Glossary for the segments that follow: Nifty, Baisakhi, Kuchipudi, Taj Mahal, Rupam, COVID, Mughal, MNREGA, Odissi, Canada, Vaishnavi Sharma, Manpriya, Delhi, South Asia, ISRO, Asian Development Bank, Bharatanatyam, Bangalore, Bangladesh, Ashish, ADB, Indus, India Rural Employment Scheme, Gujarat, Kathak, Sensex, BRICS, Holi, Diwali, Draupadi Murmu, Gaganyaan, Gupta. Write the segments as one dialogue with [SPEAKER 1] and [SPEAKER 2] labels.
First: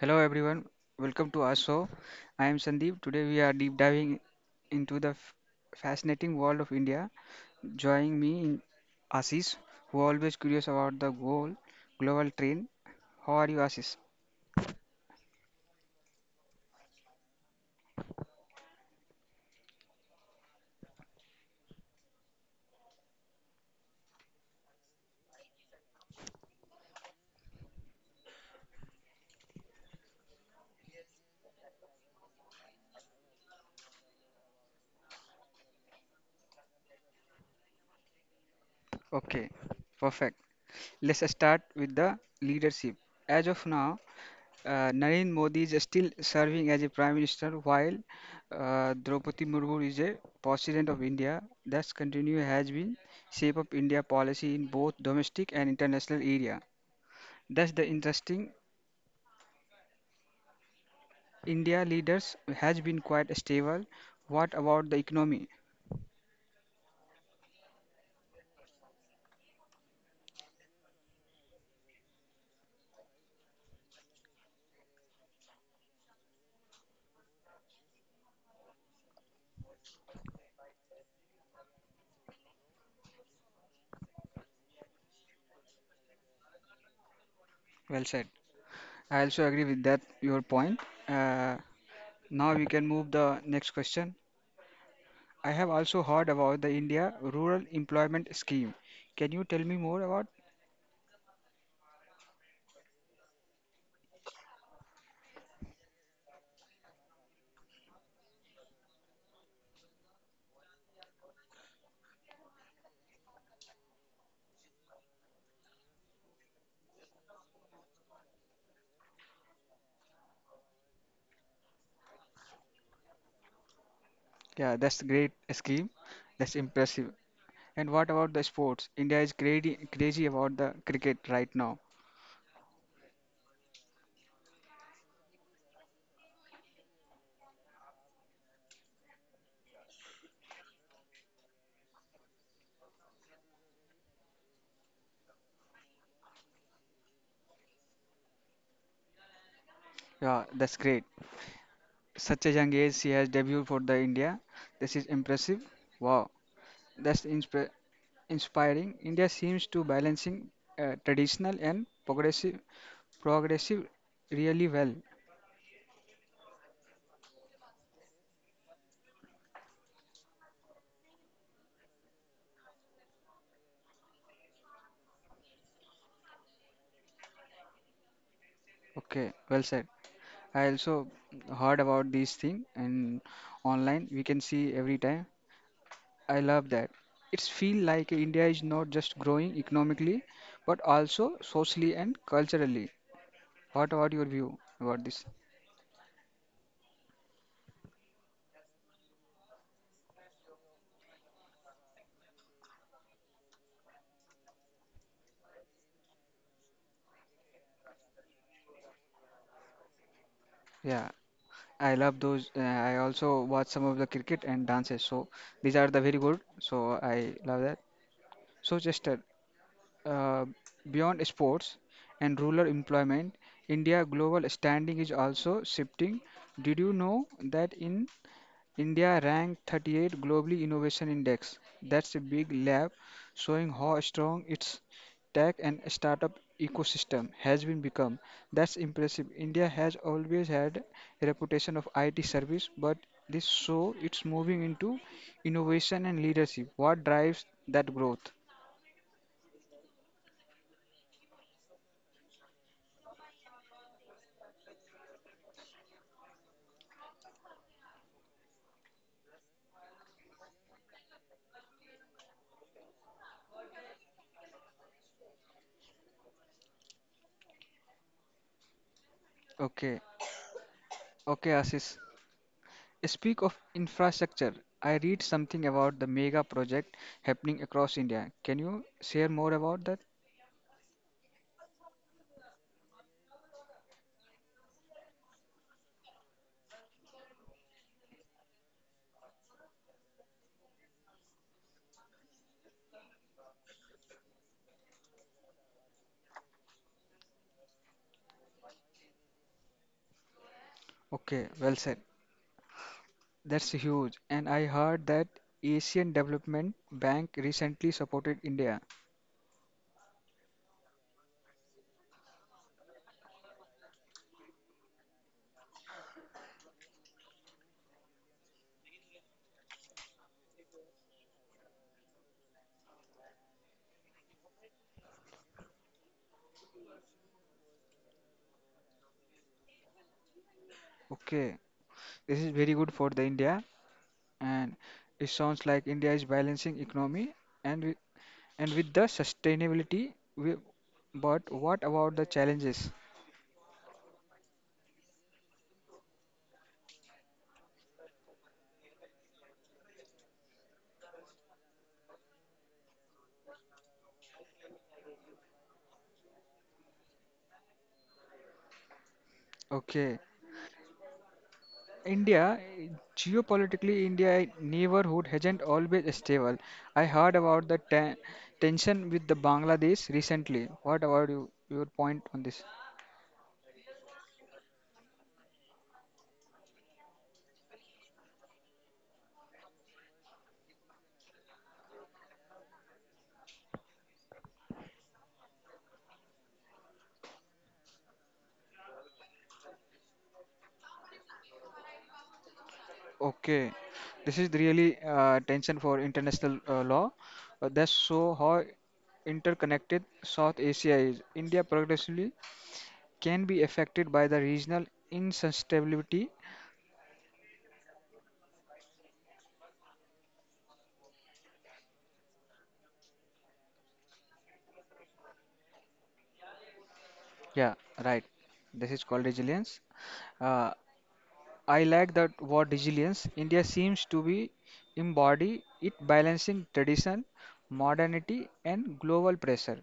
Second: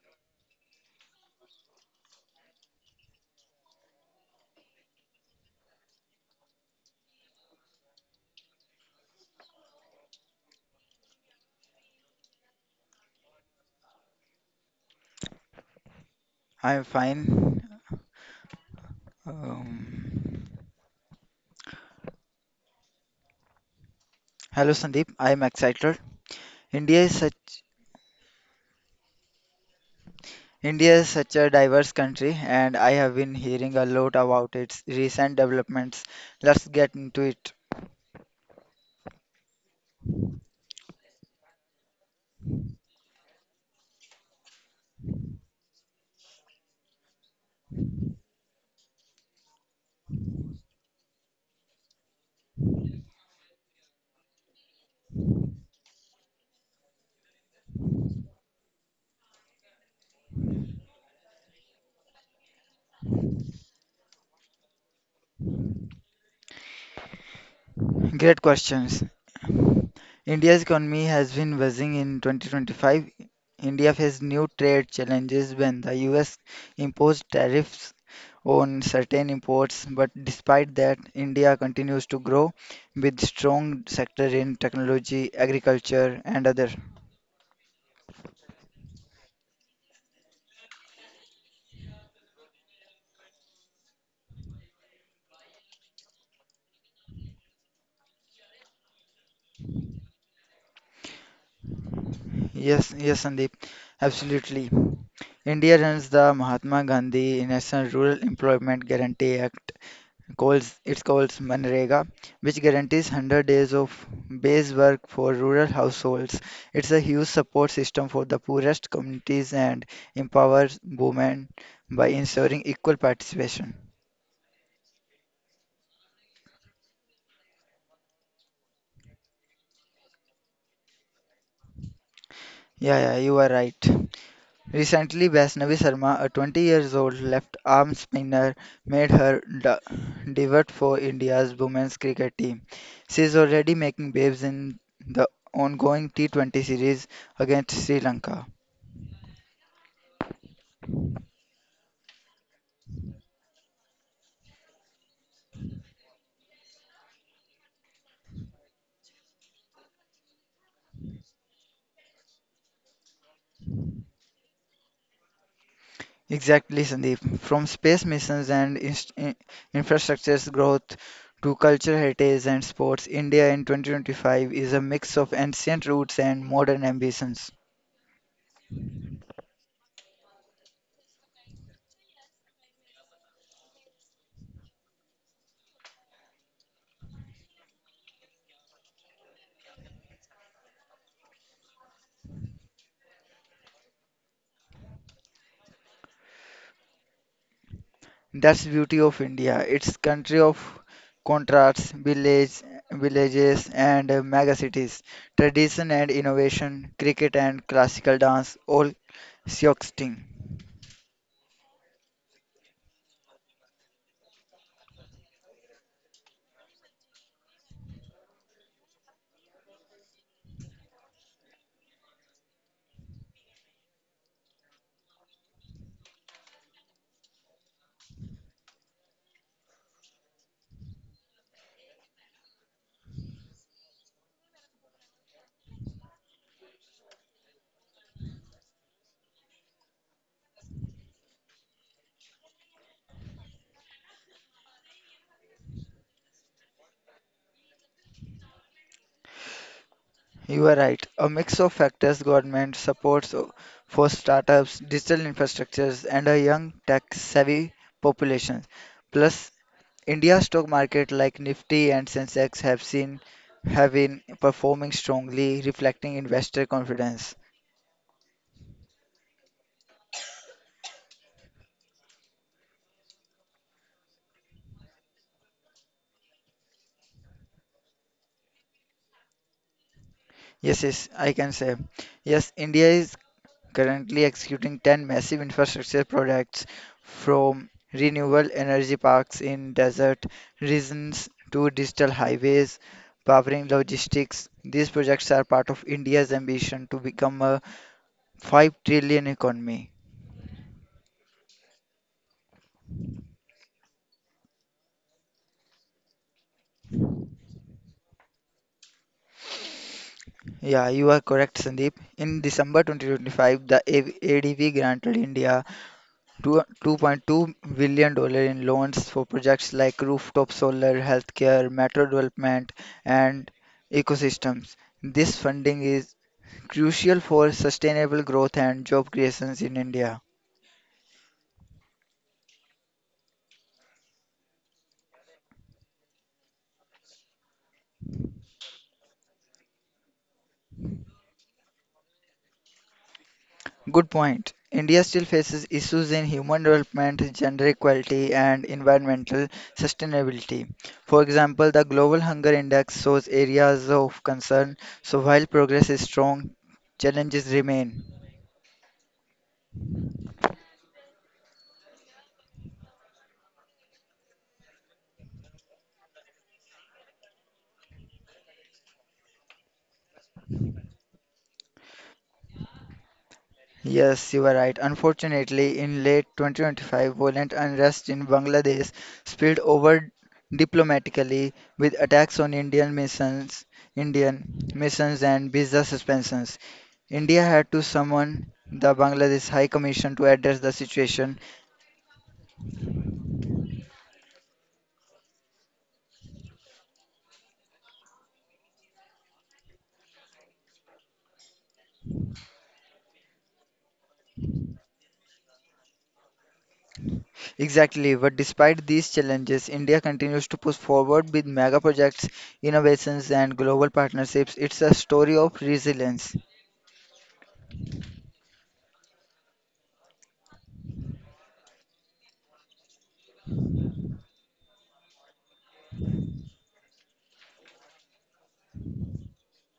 [SPEAKER 1] Hello everyone, welcome to our show. I am Sandeep. Today we are deep diving into the fascinating world of India. Joining me in Ashish, who always curious about the goal global trend. How are you, Ashish?
[SPEAKER 2] I'm fine. Um, Hello Sandeep, I'm excited. India is such India is such a diverse country and I have been hearing a lot about its recent developments. Let's get into it.
[SPEAKER 1] Okay, perfect. Let's start with the leadership. As of now, Narendra Modi is still serving as a prime minister while Draupadi Murmu is a president of India. Thus, continue has been shape of India policy in both domestic and international area. Thus, the interesting India leaders has been quite stable. What about the economy?
[SPEAKER 2] Great questions. India's economy has been buzzing in 2025. India faced new trade challenges when the US imposed tariffs on certain imports, but despite that, India continues to grow with strong sector in technology, agriculture, and other.
[SPEAKER 1] Well said. I also agree with that your point. Uh, Now we can move the next question. I have also heard about the India Rural Employment Scheme. Can you tell me more about?
[SPEAKER 2] Yes, Sandeep, absolutely. India runs the Mahatma Gandhi National Rural Employment Guarantee Act, calls it's called MNREGA, which guarantees 100 days of base work for rural households. It's a huge support system for the poorest communities and empowers women by ensuring equal participation.
[SPEAKER 1] Yeah, that's great scheme. That's impressive. And what about the sports? India is crazy, crazy about the cricket right now.
[SPEAKER 2] Yeah, you are right. Recently, Vaishnavi Sharma, a 20 years old left arm spinner, made her debut for India's women's cricket team. She is already making waves in the ongoing T20 series against Sri Lanka.
[SPEAKER 1] Yeah, that's great. Such a young age, she has debuted for the India. This is impressive. Wow, that's inspiring. India seems to balancing traditional and progressive really well.
[SPEAKER 2] Exactly, Sandeep. From space missions and infrastructure's growth to cultural heritage and sports, India in 2025 is a mix of ancient roots and modern ambitions.
[SPEAKER 1] Okay, well said. I also heard about these thing and online. We can see every time. I love that. It's feel like India is not just growing economically, but also socially and culturally. What about your view about this?
[SPEAKER 2] That's the beauty of India. It's country of contrasts, villages and mega cities, tradition and innovation, cricket and classical dance, all coexisting.
[SPEAKER 1] Yeah, I love those. I also watch some of the cricket and dances. So these are the very good. So I love that. So just uh, beyond sports and rural employment, India global standing is also shifting. Did you know that in India ranked 38 globally innovation index. That's a big leap, showing how strong its tech and startup ecosystem has been become. That's impressive. India has always had a reputation of IT service, but this show it's moving into innovation and leadership. What drives that growth?
[SPEAKER 2] You are right. A mix of factors, government supports for startups, digital infrastructures, and a young tech-savvy population. Plus, India's stock market like Nifty and Sensex have been performing strongly, reflecting investor confidence.
[SPEAKER 1] Okay, okay, Ashish. Speak of infrastructure. I read something about the mega project happening across India. Can you share more about that?
[SPEAKER 2] Yes, yes, I can say. Yes, India is currently executing 10 massive infrastructure projects from renewable energy parks in desert regions to digital highways powering logistics. These projects are part of India's ambition to become a 5 trillion economy.
[SPEAKER 1] Okay, well said. That's huge. And I heard that Asian Development Bank recently supported India.
[SPEAKER 2] Yeah, you are correct, Sandeep. In December 2025, the ADB granted India 2.2 billion dollars in loans for projects like rooftop solar, healthcare, metro development, and ecosystems. This funding is crucial for sustainable growth and job creations in India.
[SPEAKER 1] Okay, this is very good for the India, and it sounds like India is balancing economy and with, and with the sustainability. We, but what about the challenges?
[SPEAKER 2] Good point. India still faces issues in human development, gender equality, and environmental sustainability. For example, the Global Hunger Index shows areas of concern, so while progress is strong, challenges remain.
[SPEAKER 1] Okay, India geopolitically, India neighborhood hasn't always stable. I heard about the tension with the Bangladesh recently. What about you, your point on this?
[SPEAKER 2] Yes, you are right. Unfortunately, in late 2025, violent unrest in Bangladesh spilled over diplomatically with attacks on Indian missions, Indian and visa suspensions. India had to summon the Bangladesh High Commission to address the situation.
[SPEAKER 1] Okay, this is really tension for international law. That's so how interconnected South Asia is. India progressively can be affected by the regional instability.
[SPEAKER 2] Exactly, but despite these challenges, India continues to push forward with mega projects, innovations and global partnerships. It's a story of resilience.
[SPEAKER 1] Yeah, right. This is called resilience. Uh, I like that word resilience. India seems to be embody it balancing tradition, modernity, and global pressure.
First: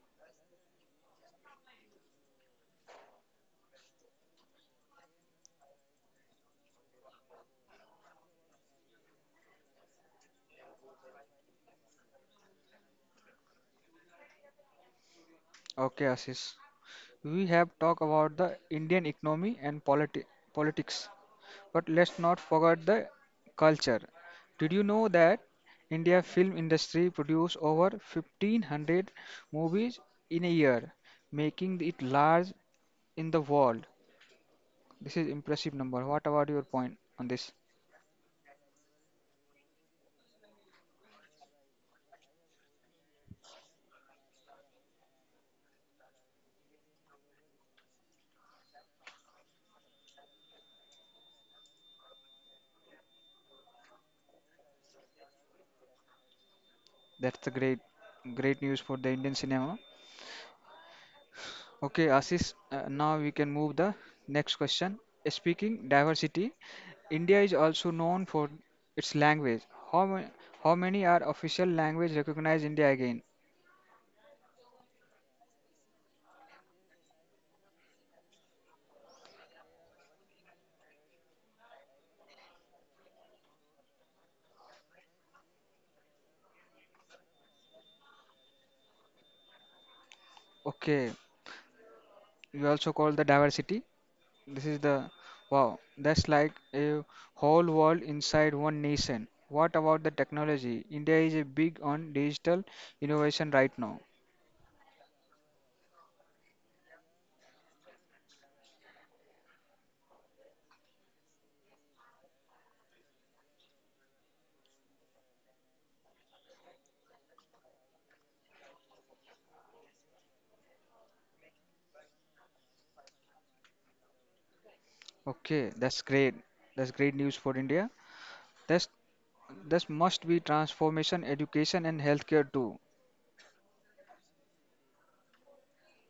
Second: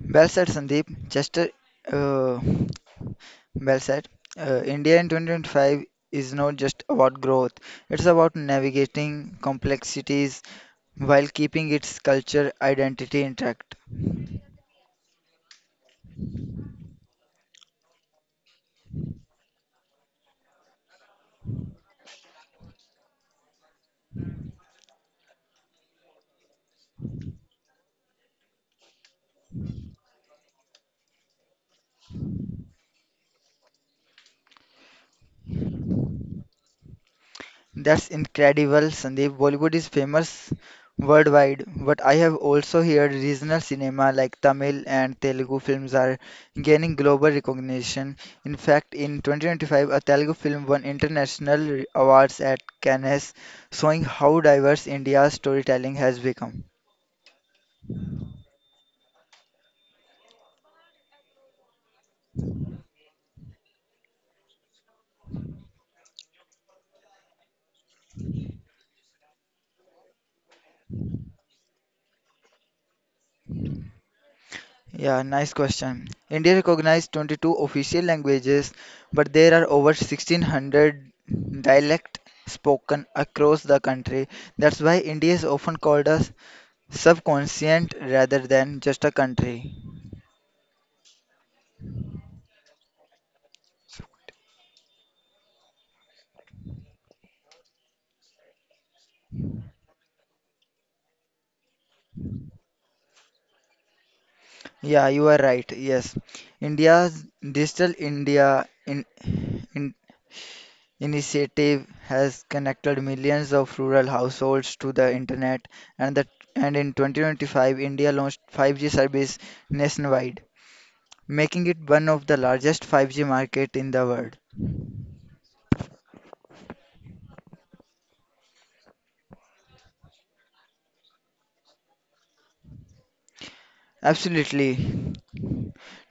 [SPEAKER 2] Well said, Sandeep. Just uh, Well said. India in 2025 is not just about growth, it's about navigating complexities while keeping its culture identity intact.
[SPEAKER 1] Okay, Ashish. We have talked about the Indian economy and politics. But let's not forget the culture. Did you know that India film industry produce over 1500 movies in a year, making it large in the world. This is impressive number. What about your point on this?
[SPEAKER 2] That's incredible, Sandeep. Bollywood is famous worldwide, but I have also heard regional cinema like Tamil and Telugu films are gaining global recognition. In fact, in 2025, a Telugu film won international awards at Cannes, showing how diverse India's storytelling has become.
[SPEAKER 1] That's a great news for the Indian cinema. Okay, Ashish, now we can move the next question. Speaking diversity, India is also known for its language. How, ma- how many are official language recognized India again?
[SPEAKER 2] Yeah, nice question. India recognized 22 official languages, but there are over 1600 dialects spoken across the country. That's why India is often called a subcontinent rather than just a country.
[SPEAKER 1] Okay, you also call the diversity. This is the wow, that's like a whole world inside one nation. What about the technology? India is a big on digital innovation right now.
[SPEAKER 2] Yeah, you are right. Yes. India's Digital India in initiative has connected millions of rural households to the internet and the and in 2025 India launched 5G service nationwide, making it one of the largest 5G market in the world.
[SPEAKER 1] Okay, that's great. That's great news for India. That's this must be transformation, education and healthcare too.
[SPEAKER 2] Absolutely.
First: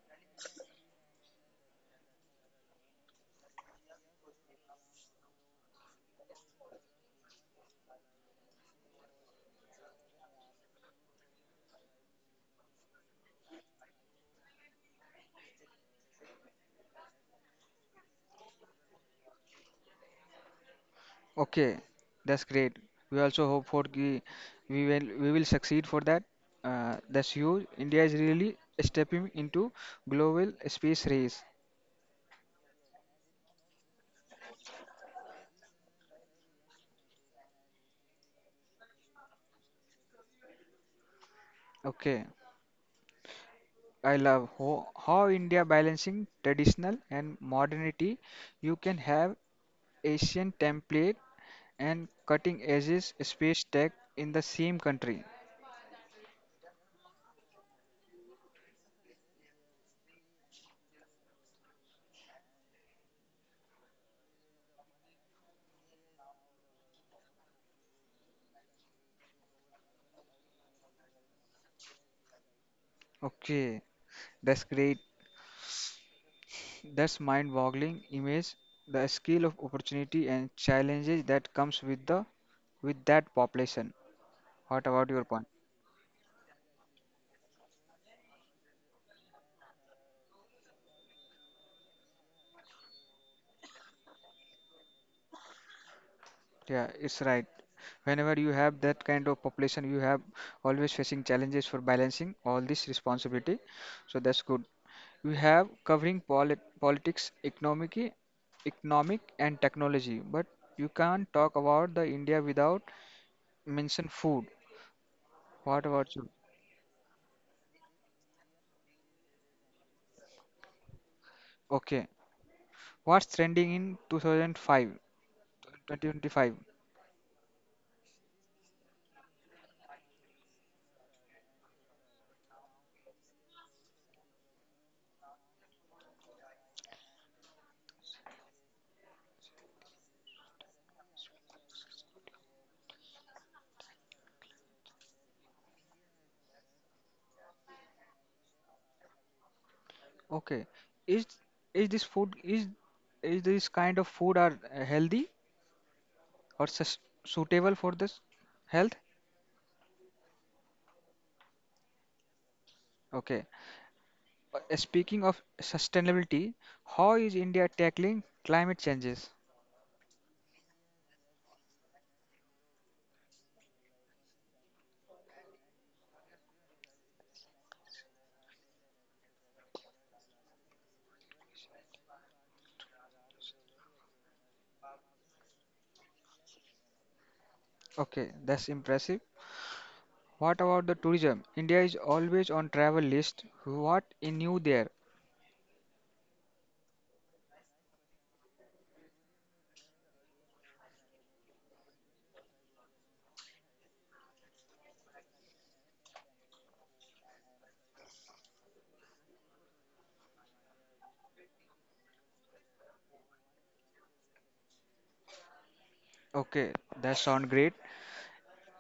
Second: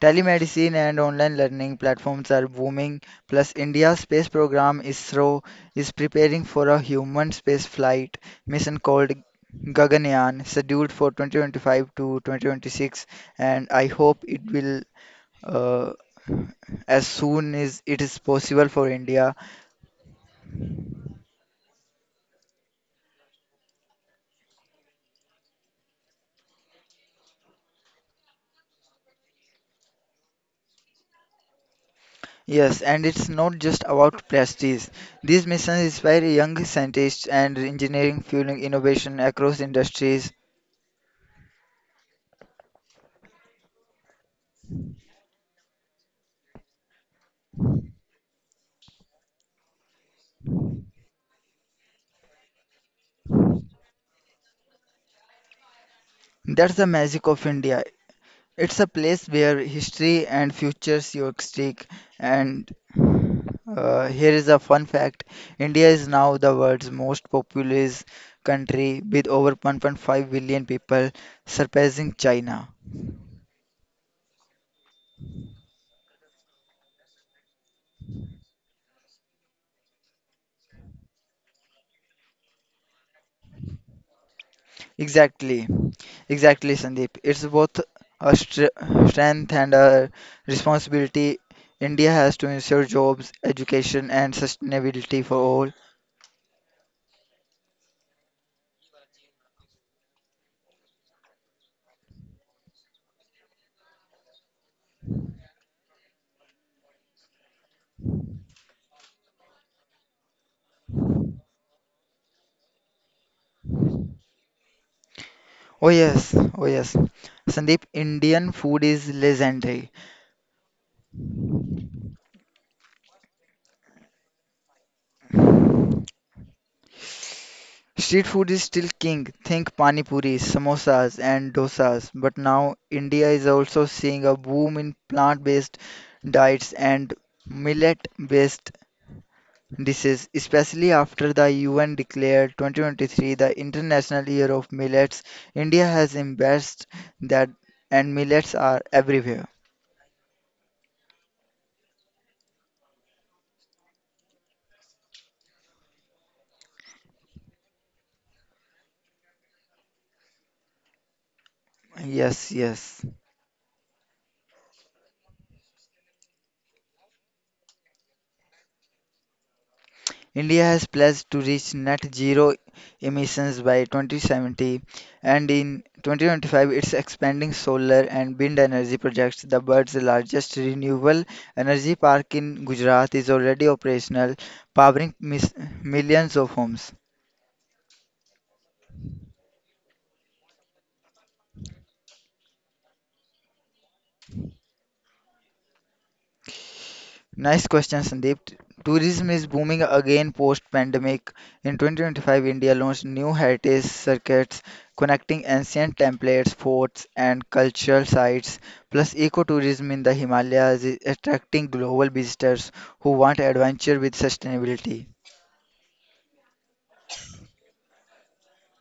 [SPEAKER 2] Telemedicine and online learning platforms are booming, plus India's space program ISRO is preparing for a human space flight mission called Gaganyaan, scheduled for 2025 to 2026, and I hope it will uh, as soon as it is possible for India.
[SPEAKER 1] Okay, that's great. We also hope for we will succeed for that. That's huge. India is really stepping into global space race.
[SPEAKER 2] Yes, and it's not just about prestige. These missions inspire young scientists and engineering fueling innovation across industries.
[SPEAKER 1] Okay, I love ho how India balancing traditional and modernity. You can have Asian template and cutting edges space tech in the same country.
[SPEAKER 2] That's the magic of India. It's a place where history and futures stick. And Here is a fun fact. India is now the world's most populous country with over 1.5 billion people, surpassing China.
[SPEAKER 1] Okay, that's great. That's mind-boggling image. The scale of opportunity and challenges that comes with the with that population. What about your point?
[SPEAKER 2] Exactly, exactly, Sandeep. It's both a str strength and a responsibility. India has to ensure jobs, education, and sustainability for all.
[SPEAKER 1] Yeah, it's right. Whenever you have that kind of population, you have always facing challenges for balancing all this responsibility. So that's good. We have covering politics, economic and technology, but you can't talk about the India without mention food. What
[SPEAKER 2] Oh,
[SPEAKER 1] about you?
[SPEAKER 2] yes, oh, yes. Sandeep, Indian food is legendary.
[SPEAKER 1] Okay. What's trending in 2025?
[SPEAKER 2] Street food is still king. Think pani puris, samosas, and dosas. But now India is also seeing a boom in plant-based diets and millet-based. This is especially after the UN declared 2023 the International Year of Millets. India has embraced that, and millets are everywhere.
[SPEAKER 1] Okay. Is is this food is this kind of food are healthy? Or suitable for this health?
[SPEAKER 2] Yes, yes.
[SPEAKER 1] Okay. Speaking of sustainability, how is India tackling climate changes?
[SPEAKER 2] India has pledged to reach net zero emissions by 2070, and in 2025 it's expanding solar and wind energy projects. The world's largest renewable energy park in Gujarat is already operational, powering millions of homes.
[SPEAKER 1] Okay, that's impressive. What about the tourism? India is always on travel list. What in new there?
[SPEAKER 2] Nice question, Sandeep. Tourism is booming again post-pandemic. In 2025, India launched new heritage circuits connecting ancient templates, forts, and cultural sites. Plus, ecotourism in the Himalayas is attracting global visitors who want adventure with sustainability.
[SPEAKER 1] Okay, that sound great.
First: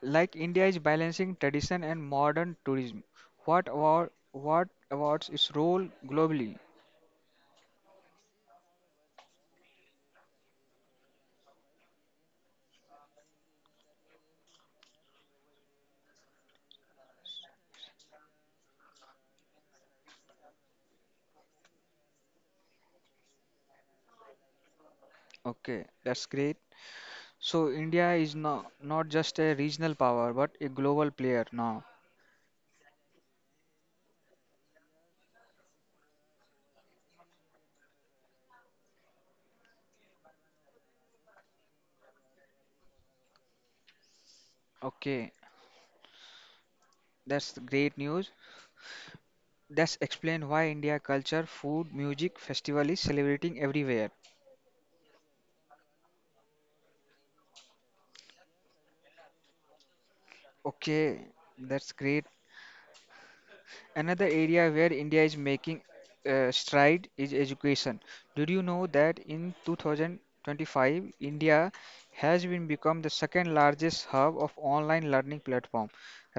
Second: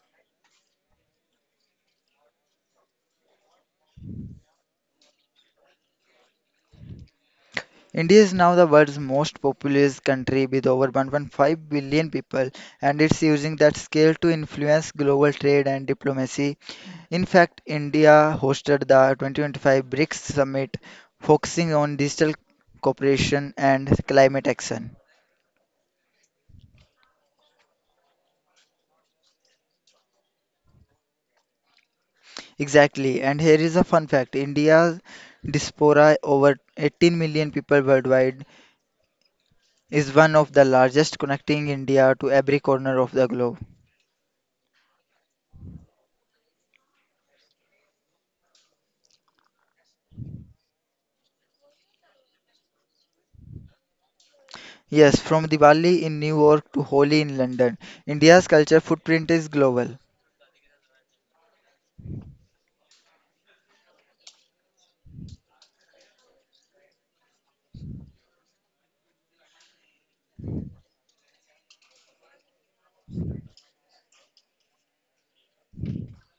[SPEAKER 1] Like India is balancing tradition and modern tourism. What about its role globally?
[SPEAKER 2] India is now the world's most populous country with over one hundred 1.5 billion people, and it's using that scale to influence global trade and diplomacy. In fact, India hosted the 2025 BRICS Summit focusing on digital cooperation and climate action.
[SPEAKER 1] Okay, that's great. So India is no, not just a regional power but a global player now.
[SPEAKER 2] Exactly, and here is a fun fact. India's diaspora, over 18 million people worldwide, is one of the largest, connecting India to every corner of the globe.
[SPEAKER 1] Okay, that's great news. That's explain why India culture, food, music, festival is celebrating everywhere.
[SPEAKER 2] Yes, from Diwali in New York to Holi in London, India's culture footprint is global.
[SPEAKER 1] Okay, that's great. Another area where India is making stride is education. Did you know that in 2025, India has been become the second largest hub of online learning platform,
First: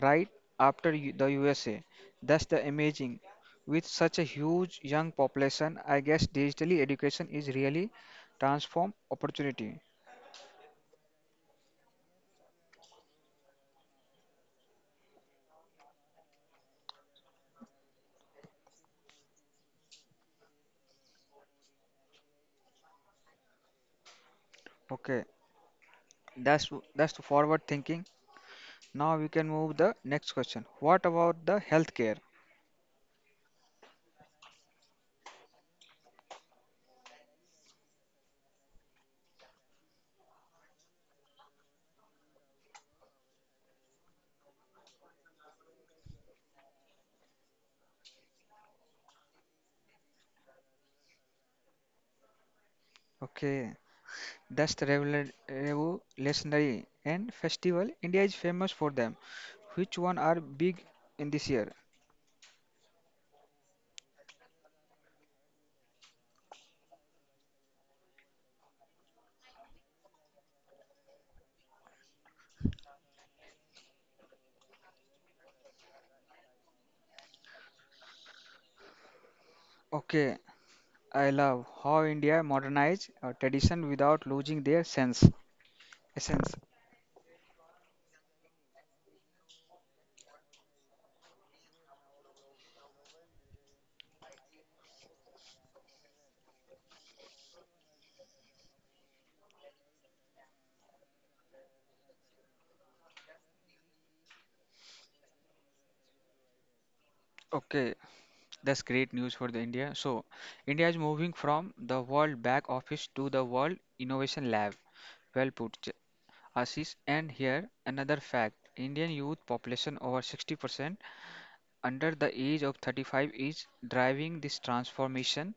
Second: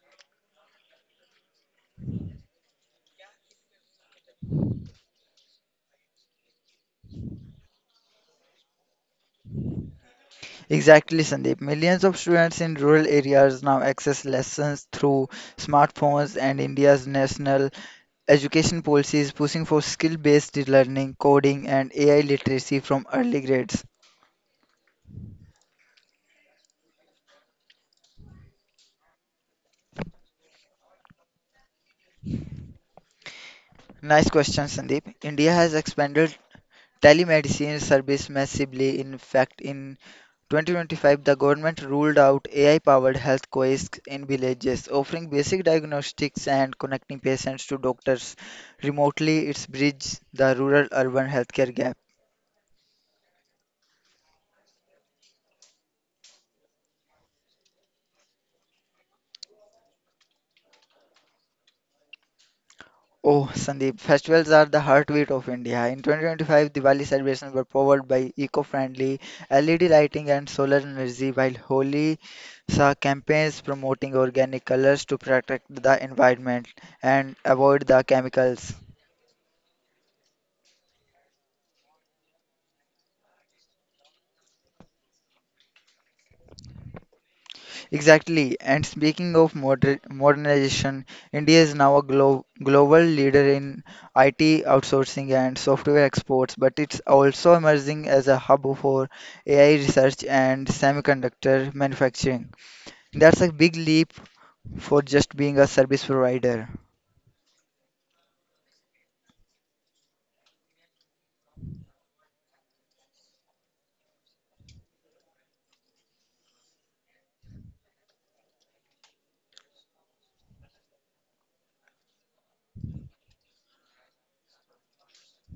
[SPEAKER 1] right after the USA? That's the amazing. With such a huge young population, I guess digitally education is really transform opportunity.
[SPEAKER 2] Exactly, Sandeep. Millions of students in rural areas now access lessons through smartphones, and India's national education policy is pushing for skill based learning, coding, and AI literacy from early grades.
[SPEAKER 1] Okay, that's that's the forward thinking. Now we can move the next question. What about the healthcare?
[SPEAKER 2] Nice question, Sandeep. India has expanded telemedicine service massively. In fact, in 2025, the government ruled out AI-powered health kiosks in villages, offering basic diagnostics and connecting patients to doctors remotely. It's bridged the rural-urban healthcare gap.
[SPEAKER 1] Okay. That's the legendary and festival. India is famous for them. Which one are big in this year?
[SPEAKER 2] Oh, Sandeep, festivals are the heartbeat of India. In 2025, Diwali celebrations were powered by eco-friendly LED lighting and solar energy, while Holi saw campaigns promoting organic colors to protect the environment and avoid the chemicals.
[SPEAKER 1] Okay, I love how India modernized our tradition without losing their sense essence.
[SPEAKER 2] Exactly. And speaking of modernization, India is now a global leader in IT outsourcing and software exports, but it's also emerging as a hub for AI research and semiconductor manufacturing. That's a big leap for just being a service provider.
[SPEAKER 1] Okay, that's great news for the India. So, India is moving from the World Back Office to the World Innovation Lab. Well put, Ashish. And here another fact: Indian youth population over 60%, under the age of 35 is driving this transformation.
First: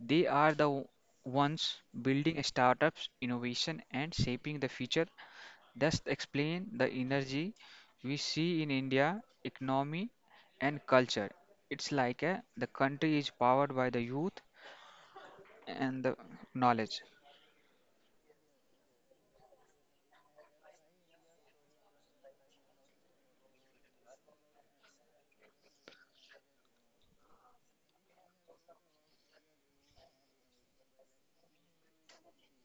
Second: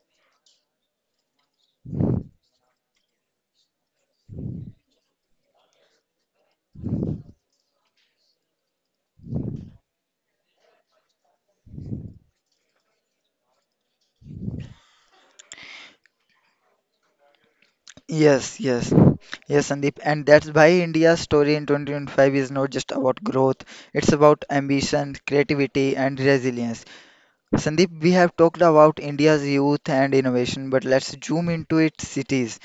[SPEAKER 1] They are the ones building startups, innovation, and shaping the future. Thus, explain the energy we see in India economy and culture. It's like a, the country is powered by the youth and the knowledge.
[SPEAKER 2] Yes, yes. Yes, Sandeep. And that's why India's story in 2025 is not just about growth, it's about ambition, creativity, and resilience. Sandeep, we have talked about India's youth and innovation, but let's zoom into its cities.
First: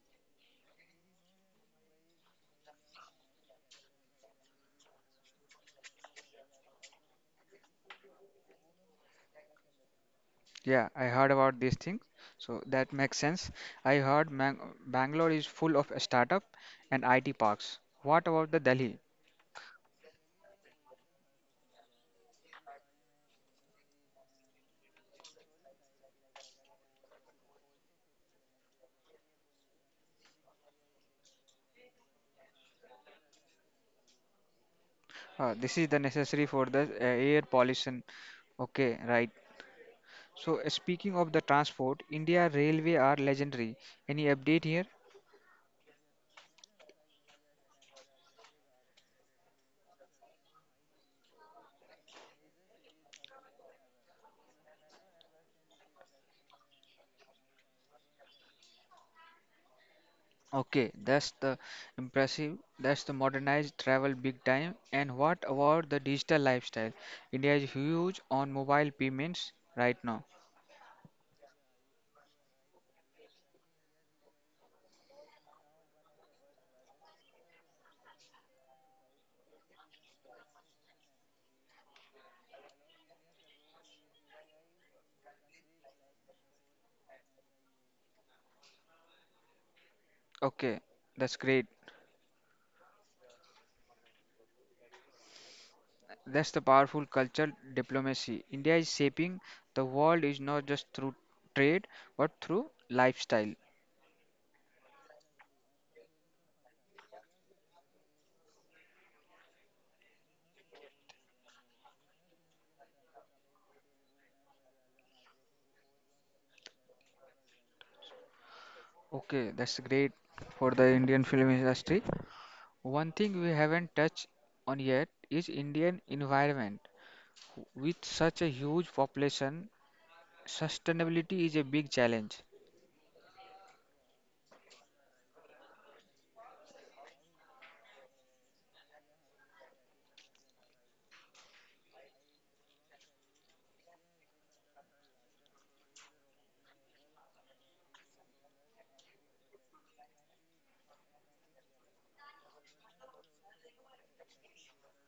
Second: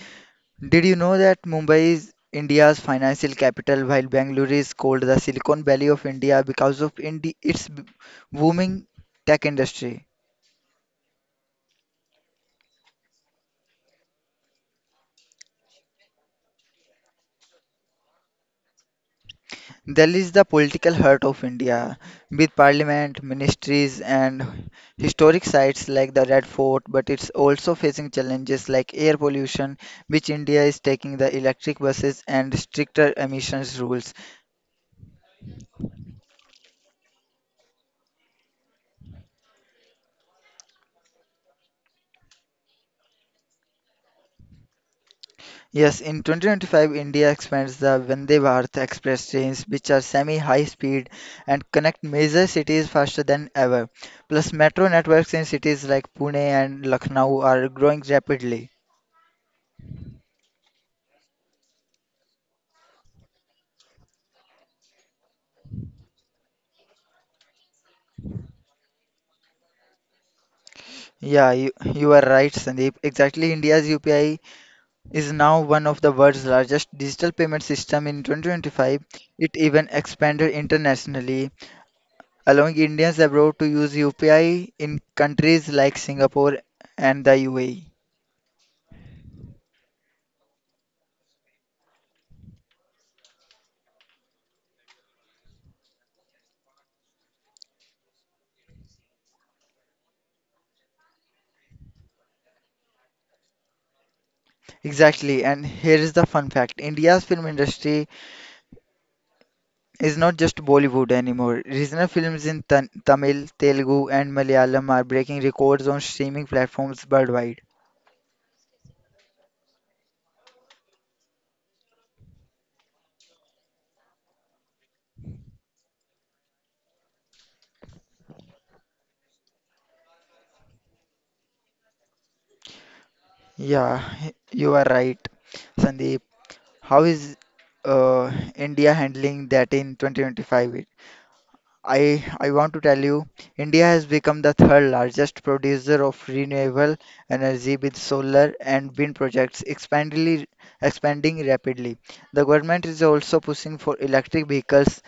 [SPEAKER 2] Did you know that Mumbai is India's financial capital while Bangalore is called the Silicon Valley of India because of its booming tech industry?
[SPEAKER 1] Yeah, I heard about these things, so that makes sense. I heard Bangalore is full of startup and IT parks. What about the Delhi?
[SPEAKER 2] Delhi is the political heart of India with parliament, ministries, and historic sites like the Red Fort, but it's also facing challenges like air pollution, which India is taking the electric buses and stricter emissions rules.
[SPEAKER 1] This is the necessary for the air pollution. Okay, right. So speaking of the transport, India Railway are legendary. Any update here?
[SPEAKER 2] Yes, in 2025, India expands the Vande Bharat Express trains, which are semi-high speed and connect major cities faster than ever. Plus, metro networks in cities like Pune and Lucknow are growing rapidly.
[SPEAKER 1] Okay, that's the impressive. That's the modernized travel big time. And what about the digital lifestyle? India is huge on mobile payments right now.
[SPEAKER 2] Yeah, you are right, Sandeep. Exactly, India's UPI is now one of the world's largest digital payment system in 2025. It even expanded internationally, allowing Indians abroad to use UPI in countries like Singapore and the UAE.
[SPEAKER 1] Okay, that's great. That's the powerful cultural diplomacy. India is shaping the world is not just through trade but through lifestyle.
[SPEAKER 2] Exactly, and here is the fun fact. India's film industry is not just Bollywood anymore. Regional films in Tamil, Telugu, and Malayalam are breaking records on streaming platforms worldwide.
[SPEAKER 1] Okay, that's great for the Indian film industry. One thing we haven't touched on yet is Indian environment. With such a huge population, sustainability is a big challenge.
[SPEAKER 2] Yeah, you are right, Sandeep. How is uh, India handling that in 2025? I want to tell you, India has become the third largest producer of renewable energy with solar and wind projects expanding rapidly. The government is also pushing for electric vehicles,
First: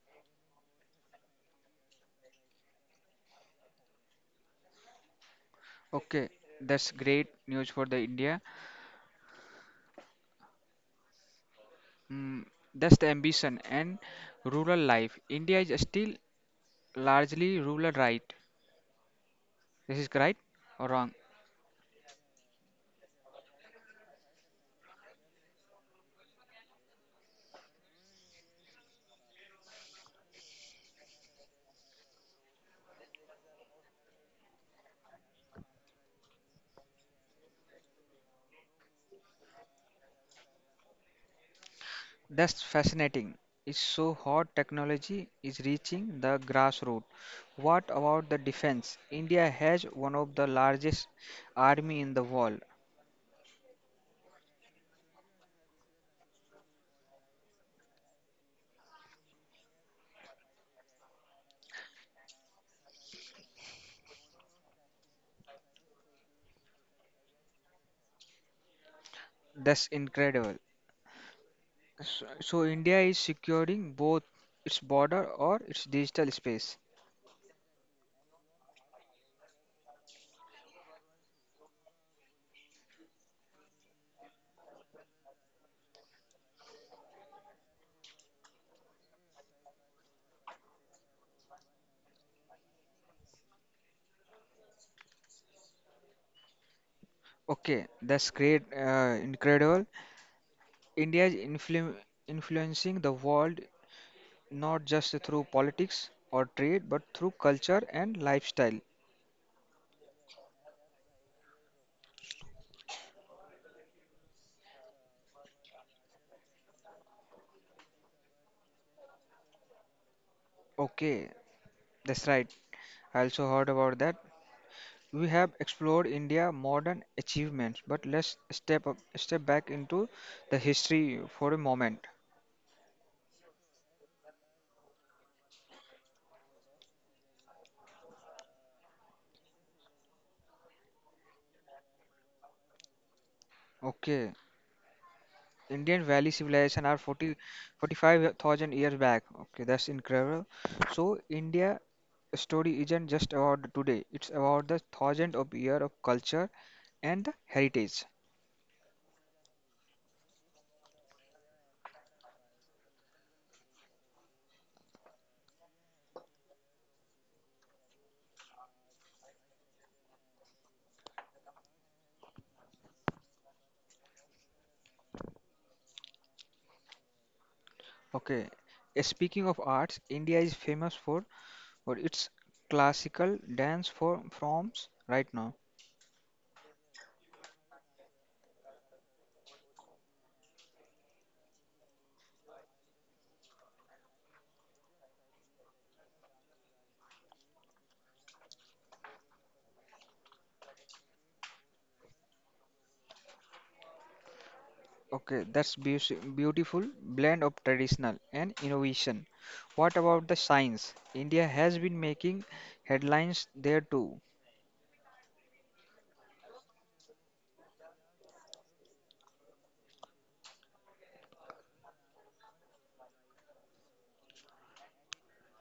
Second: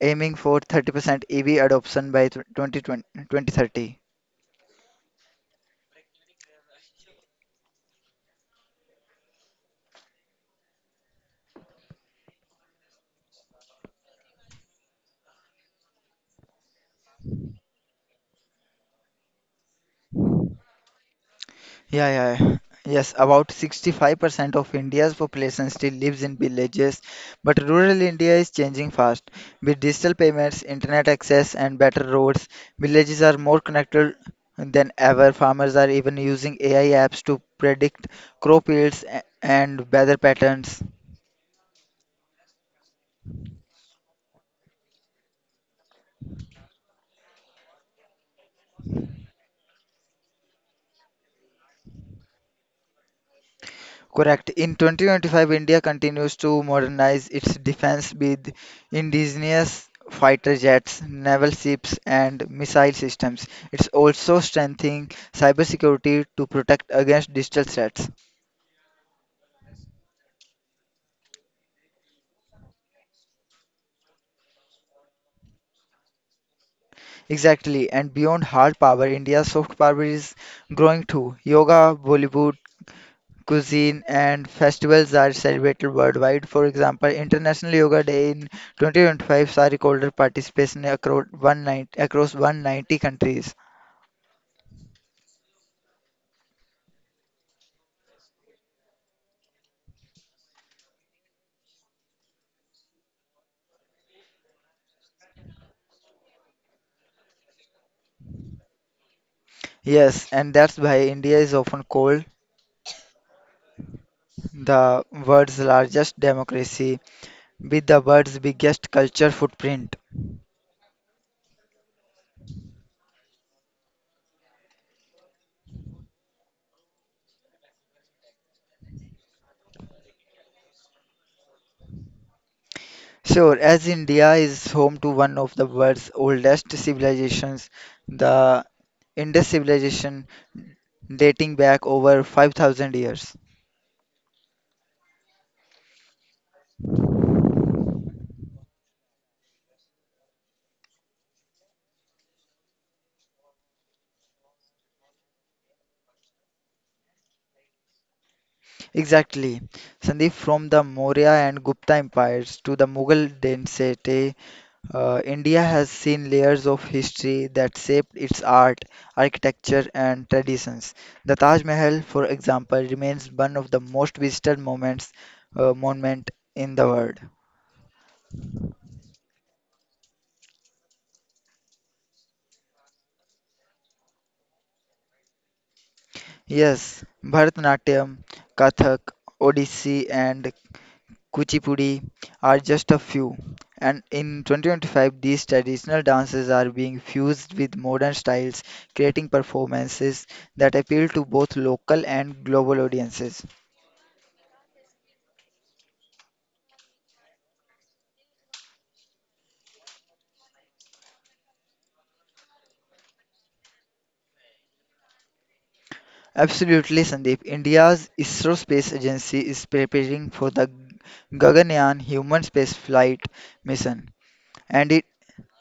[SPEAKER 2] aiming for 30% EV adoption by tw- 2020 2030.
[SPEAKER 1] Okay, that's great news for the India. Mm, that's the ambition and rural life. India is still largely rural, right? This is right or wrong?
[SPEAKER 2] Yeah, yeah. Yes, about 65% of India's population still lives in villages, but rural India is changing fast. With digital payments, internet access, and better roads, villages are more connected than ever. Farmers are even using AI apps to predict crop yields and weather patterns.
[SPEAKER 1] That's fascinating. It's so hot technology is reaching the grassroots. What about the defense? India has one of the largest army in the world.
[SPEAKER 2] Correct. In 2025, India continues to modernize its defense with indigenous fighter jets, naval ships, and missile systems. It's also strengthening cybersecurity to protect against digital threats.
[SPEAKER 1] That's incredible. So India is securing both its border or its digital space.
[SPEAKER 2] Exactly. And beyond hard power, India's soft power is growing too. Yoga, Bollywood, cuisine, and festivals are celebrated worldwide. For example, International Yoga Day in 2025 saw record participation across 190 countries.
[SPEAKER 1] Okay, that's great, incredible. India is influencing the world not just through politics or trade, but through culture and lifestyle.
[SPEAKER 2] Yes, and that's why India is often called the world's largest democracy with the world's biggest culture footprint.
[SPEAKER 1] Okay, that's right. I also heard about that. We have explored India modern achievements, but let's step back into the history for a moment.
[SPEAKER 2] Sure, as India is home to one of the world's oldest civilizations, the Indus civilization dating back over 5,000 years.
[SPEAKER 1] Okay, Indian Valley civilization are 45,000 years back. Okay, that's incredible. So India story isn't just about the today; it's about the thousand of year of culture and the heritage.
[SPEAKER 2] Exactly. Sandeep, from the Maurya and Gupta empires to the Mughal dynasty, India has seen layers of history that shaped its art, architecture, and traditions. The Taj Mahal, for example, remains one of the most visited moments, monument in the world.
[SPEAKER 1] Okay, speaking of arts, India is famous for its classical dance form forms right now.
[SPEAKER 2] Yes, Bharatanatyam, Kathak, Odissi, and Kuchipudi are just a few. And in 2025, these traditional dances are being fused with modern styles, creating performances that appeal to both local and global audiences.
[SPEAKER 1] Okay, that's beautiful blend of traditional and innovation. What about the science? India has been making headlines there too.
[SPEAKER 2] Absolutely, Sandeep. India's ISRO Space Agency is preparing for the Gaganyaan human spaceflight mission, and it,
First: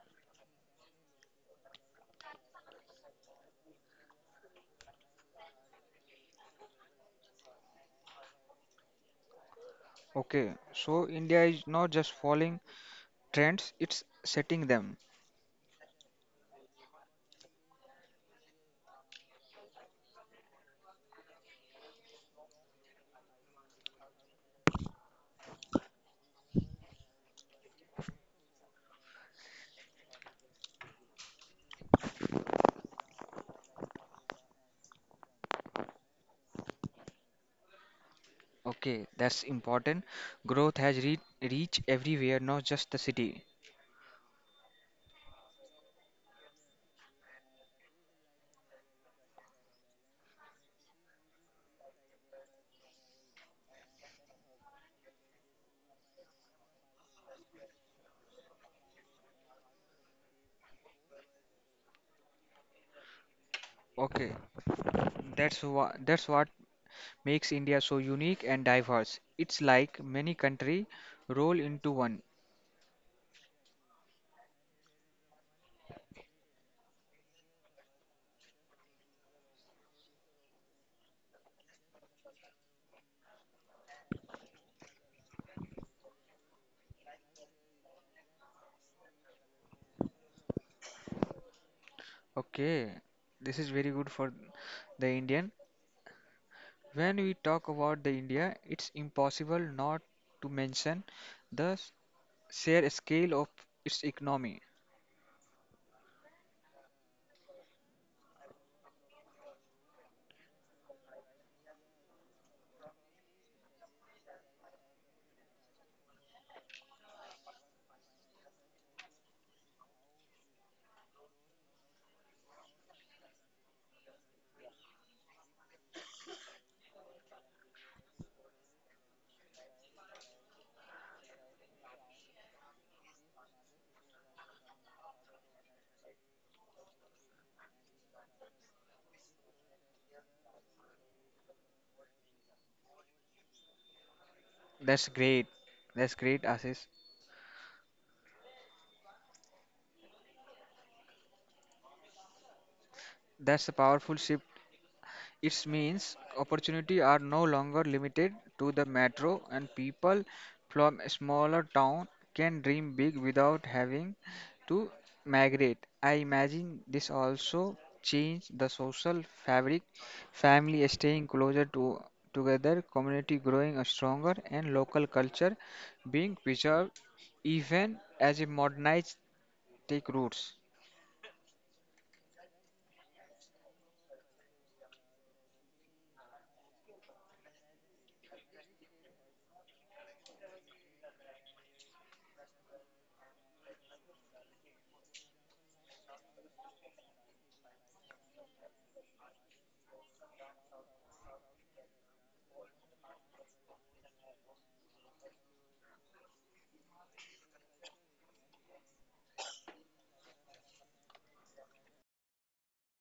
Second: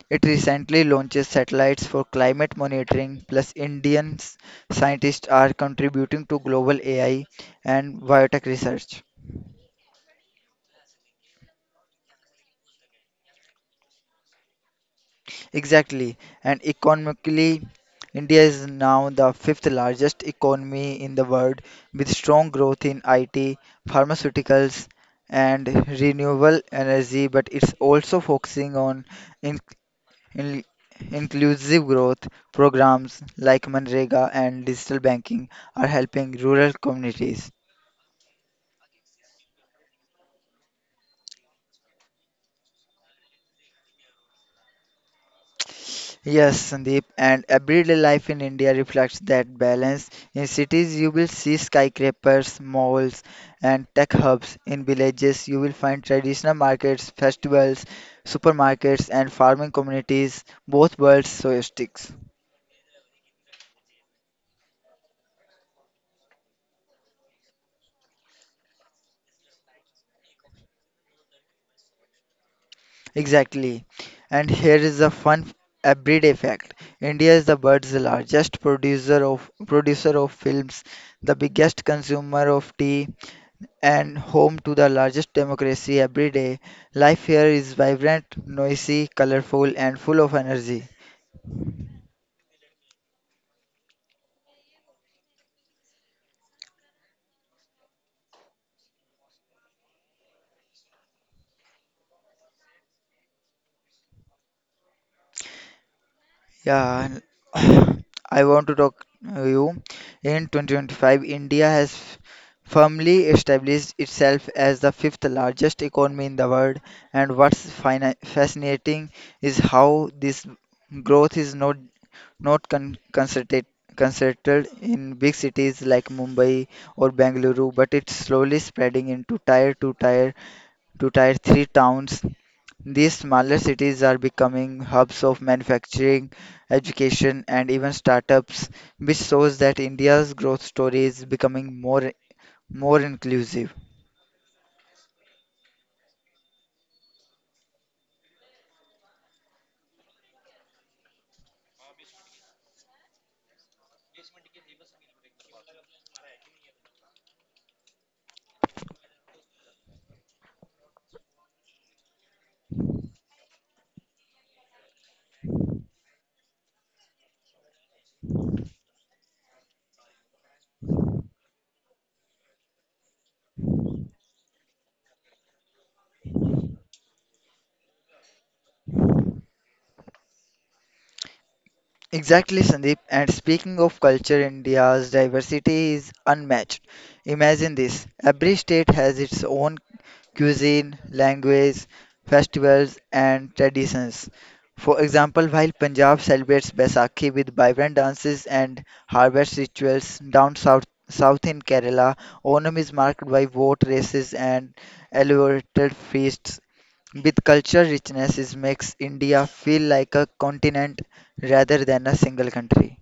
[SPEAKER 2] it recently launched satellites for climate monitoring. Plus, Indian scientists are contributing to global AI and biotech research.
[SPEAKER 1] Okay, so India is not just following trends, it's setting them.
[SPEAKER 2] Exactly. And economically, India is now the fifth largest economy in the world with strong growth in IT, pharmaceuticals, and renewable energy, but it's also focusing on in, in- inclusive growth programs like Manrega and digital banking are helping rural communities.
[SPEAKER 1] Okay, that's important. Growth has reached everywhere, not just the city.
[SPEAKER 2] Yes, Sandeep, and everyday life in India reflects that balance. In cities, you will see skyscrapers, malls, and tech hubs. In villages, you will find traditional markets, festivals, supermarkets, and farming communities. Both worlds coexist.
[SPEAKER 1] Okay, that's what makes India so unique and diverse. It's like many country roll into one.
[SPEAKER 2] Exactly. And here is a fun everyday fact. India is the world's largest producer of films, the biggest consumer of tea, and home to the largest democracy. Every day, life here is vibrant, noisy, colorful, and full of energy.
[SPEAKER 1] Okay, this is very good for the Indian. When we talk about the India, it's impossible not to mention the sheer scale of its economy.
[SPEAKER 2] Yeah, and I want to talk to you. In 2025, India has firmly established itself as the fifth largest economy in the world, and what's fascinating is how this growth is not concentrated in big cities like Mumbai or Bengaluru, but it's slowly spreading into tier 2, tier 3 towns. These smaller cities are becoming hubs of manufacturing, education, and even startups, which shows that India's growth story is becoming more inclusive.
[SPEAKER 1] That's great. That's great, Ashish. That's a powerful shift. It means opportunity are no longer limited to the metro and people from a smaller town can dream big without having to migrate. I imagine this also changed the social fabric, family staying closer to together, community growing stronger and local culture being preserved even as a modernized take roots.
[SPEAKER 2] Exactly, Sandeep. And speaking of culture, India's diversity is unmatched. Imagine this every state has its own cuisine, language, festivals, and traditions. For example, while Punjab celebrates Baisakhi with vibrant dances and harvest rituals, south in Kerala, Onam is marked by boat races and elaborate feasts. With cultural richness, it makes India feel like a continent rather than a single country.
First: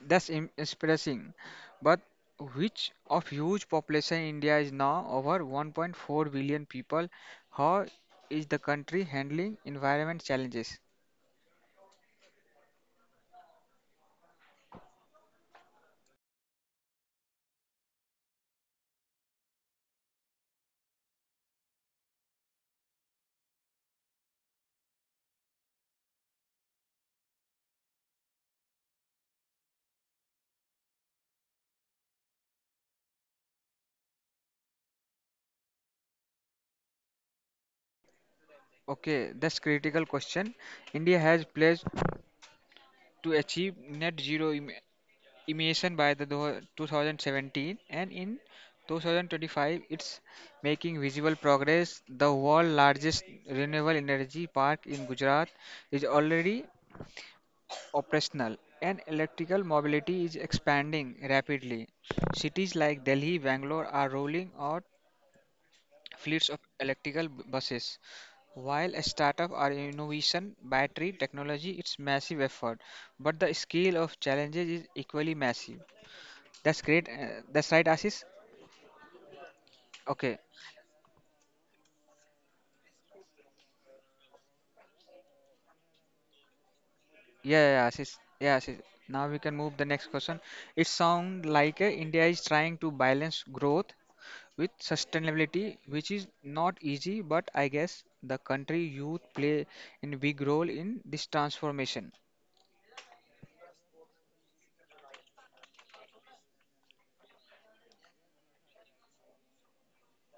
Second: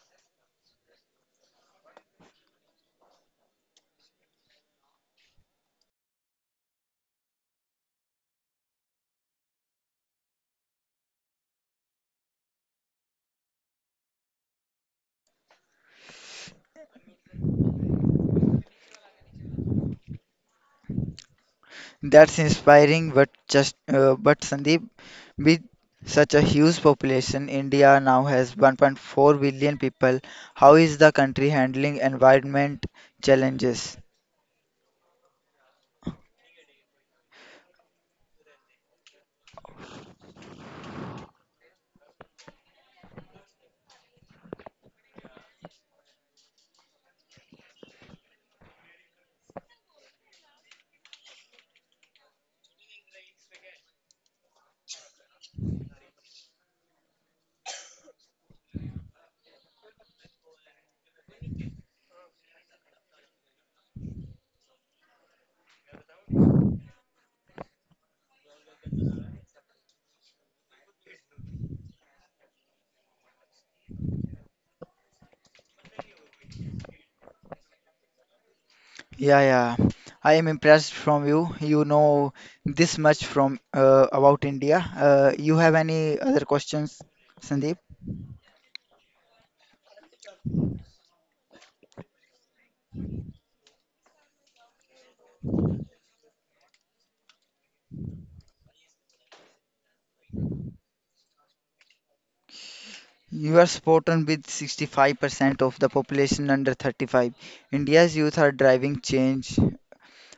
[SPEAKER 1] That's impressive. But which of huge population India is now over 1.4 billion people? How is the country handling environment challenges?
[SPEAKER 2] That's inspiring, but just but Sandeep, with such a huge population, India now has 1.4 billion people. How is the country handling environment challenges?
[SPEAKER 1] Okay, that's critical question. India has pledged to achieve net zero emission by the 2017 and in 2025 it's making visible progress. The world largest renewable energy park in Gujarat is already operational, and electrical mobility is expanding rapidly. Cities like Delhi, Bangalore are rolling out fleets of electrical buses. While a startup or innovation battery technology, it's massive effort, but the scale of challenges is equally massive. That's great. That's right, Ashish.
[SPEAKER 2] Yeah, yeah. I
[SPEAKER 1] Okay.
[SPEAKER 2] am impressed from you. You know this much from about India. You have any other questions, Sandeep?
[SPEAKER 1] Yeah, Ashish. Now we can move the next question. It sounds like India is trying to balance growth with sustainability, which is not easy, but I guess the country youth play in big role in this transformation.
[SPEAKER 2] You are spot on with 65% of the population under 35. India's youth are driving change.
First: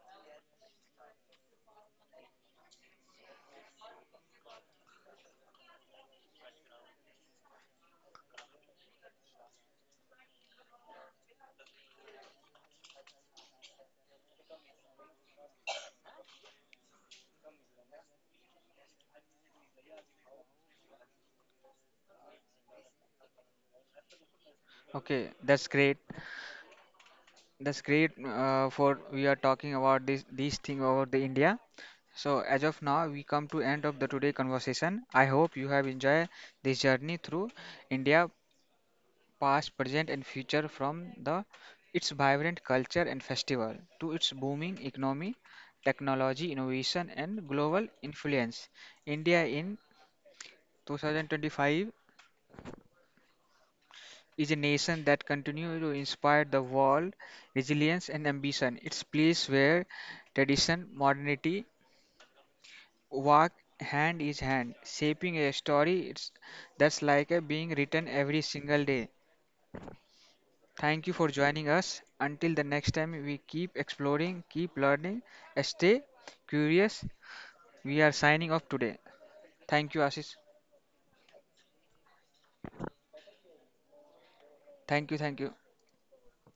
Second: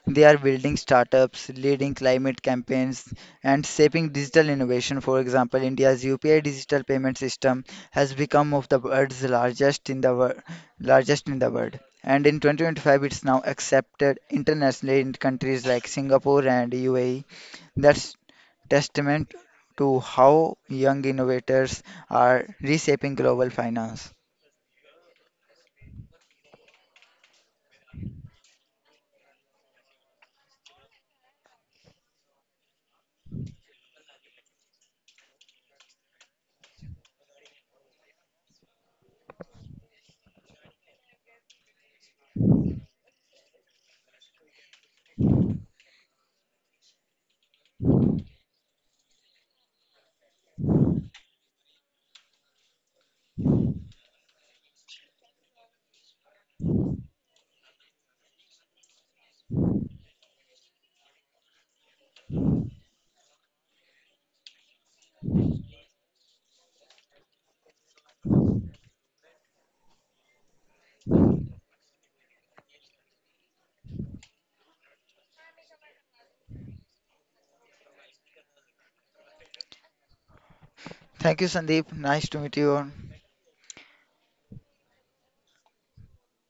[SPEAKER 2] They are building startups, leading climate campaigns, and shaping digital innovation. For example, India's UPI digital payment system has become of the world's largest in the world, And in 2025, it's now accepted internationally in countries like Singapore and UAE. That's testament to how young innovators are reshaping global finance.
[SPEAKER 1] Okay, that's great. That's great for we are talking about this these thing over the India. So as of now, we come to end of the today conversation. I hope you have enjoyed this journey through India past, present, and future from the its vibrant culture and festival to its booming economy, technology, innovation, and global influence. India in 2025 is a nation that continues to inspire the world resilience and ambition. It's place where tradition, modernity walk hand in hand, shaping a story that's like a being written every single day. Thank you for joining us. Until the next time, we keep exploring, keep learning, stay curious. We are signing off today. Thank you, Ashish.
[SPEAKER 2] Thank you, Sandeep. Nice to meet you.
[SPEAKER 1] Thank you, thank you.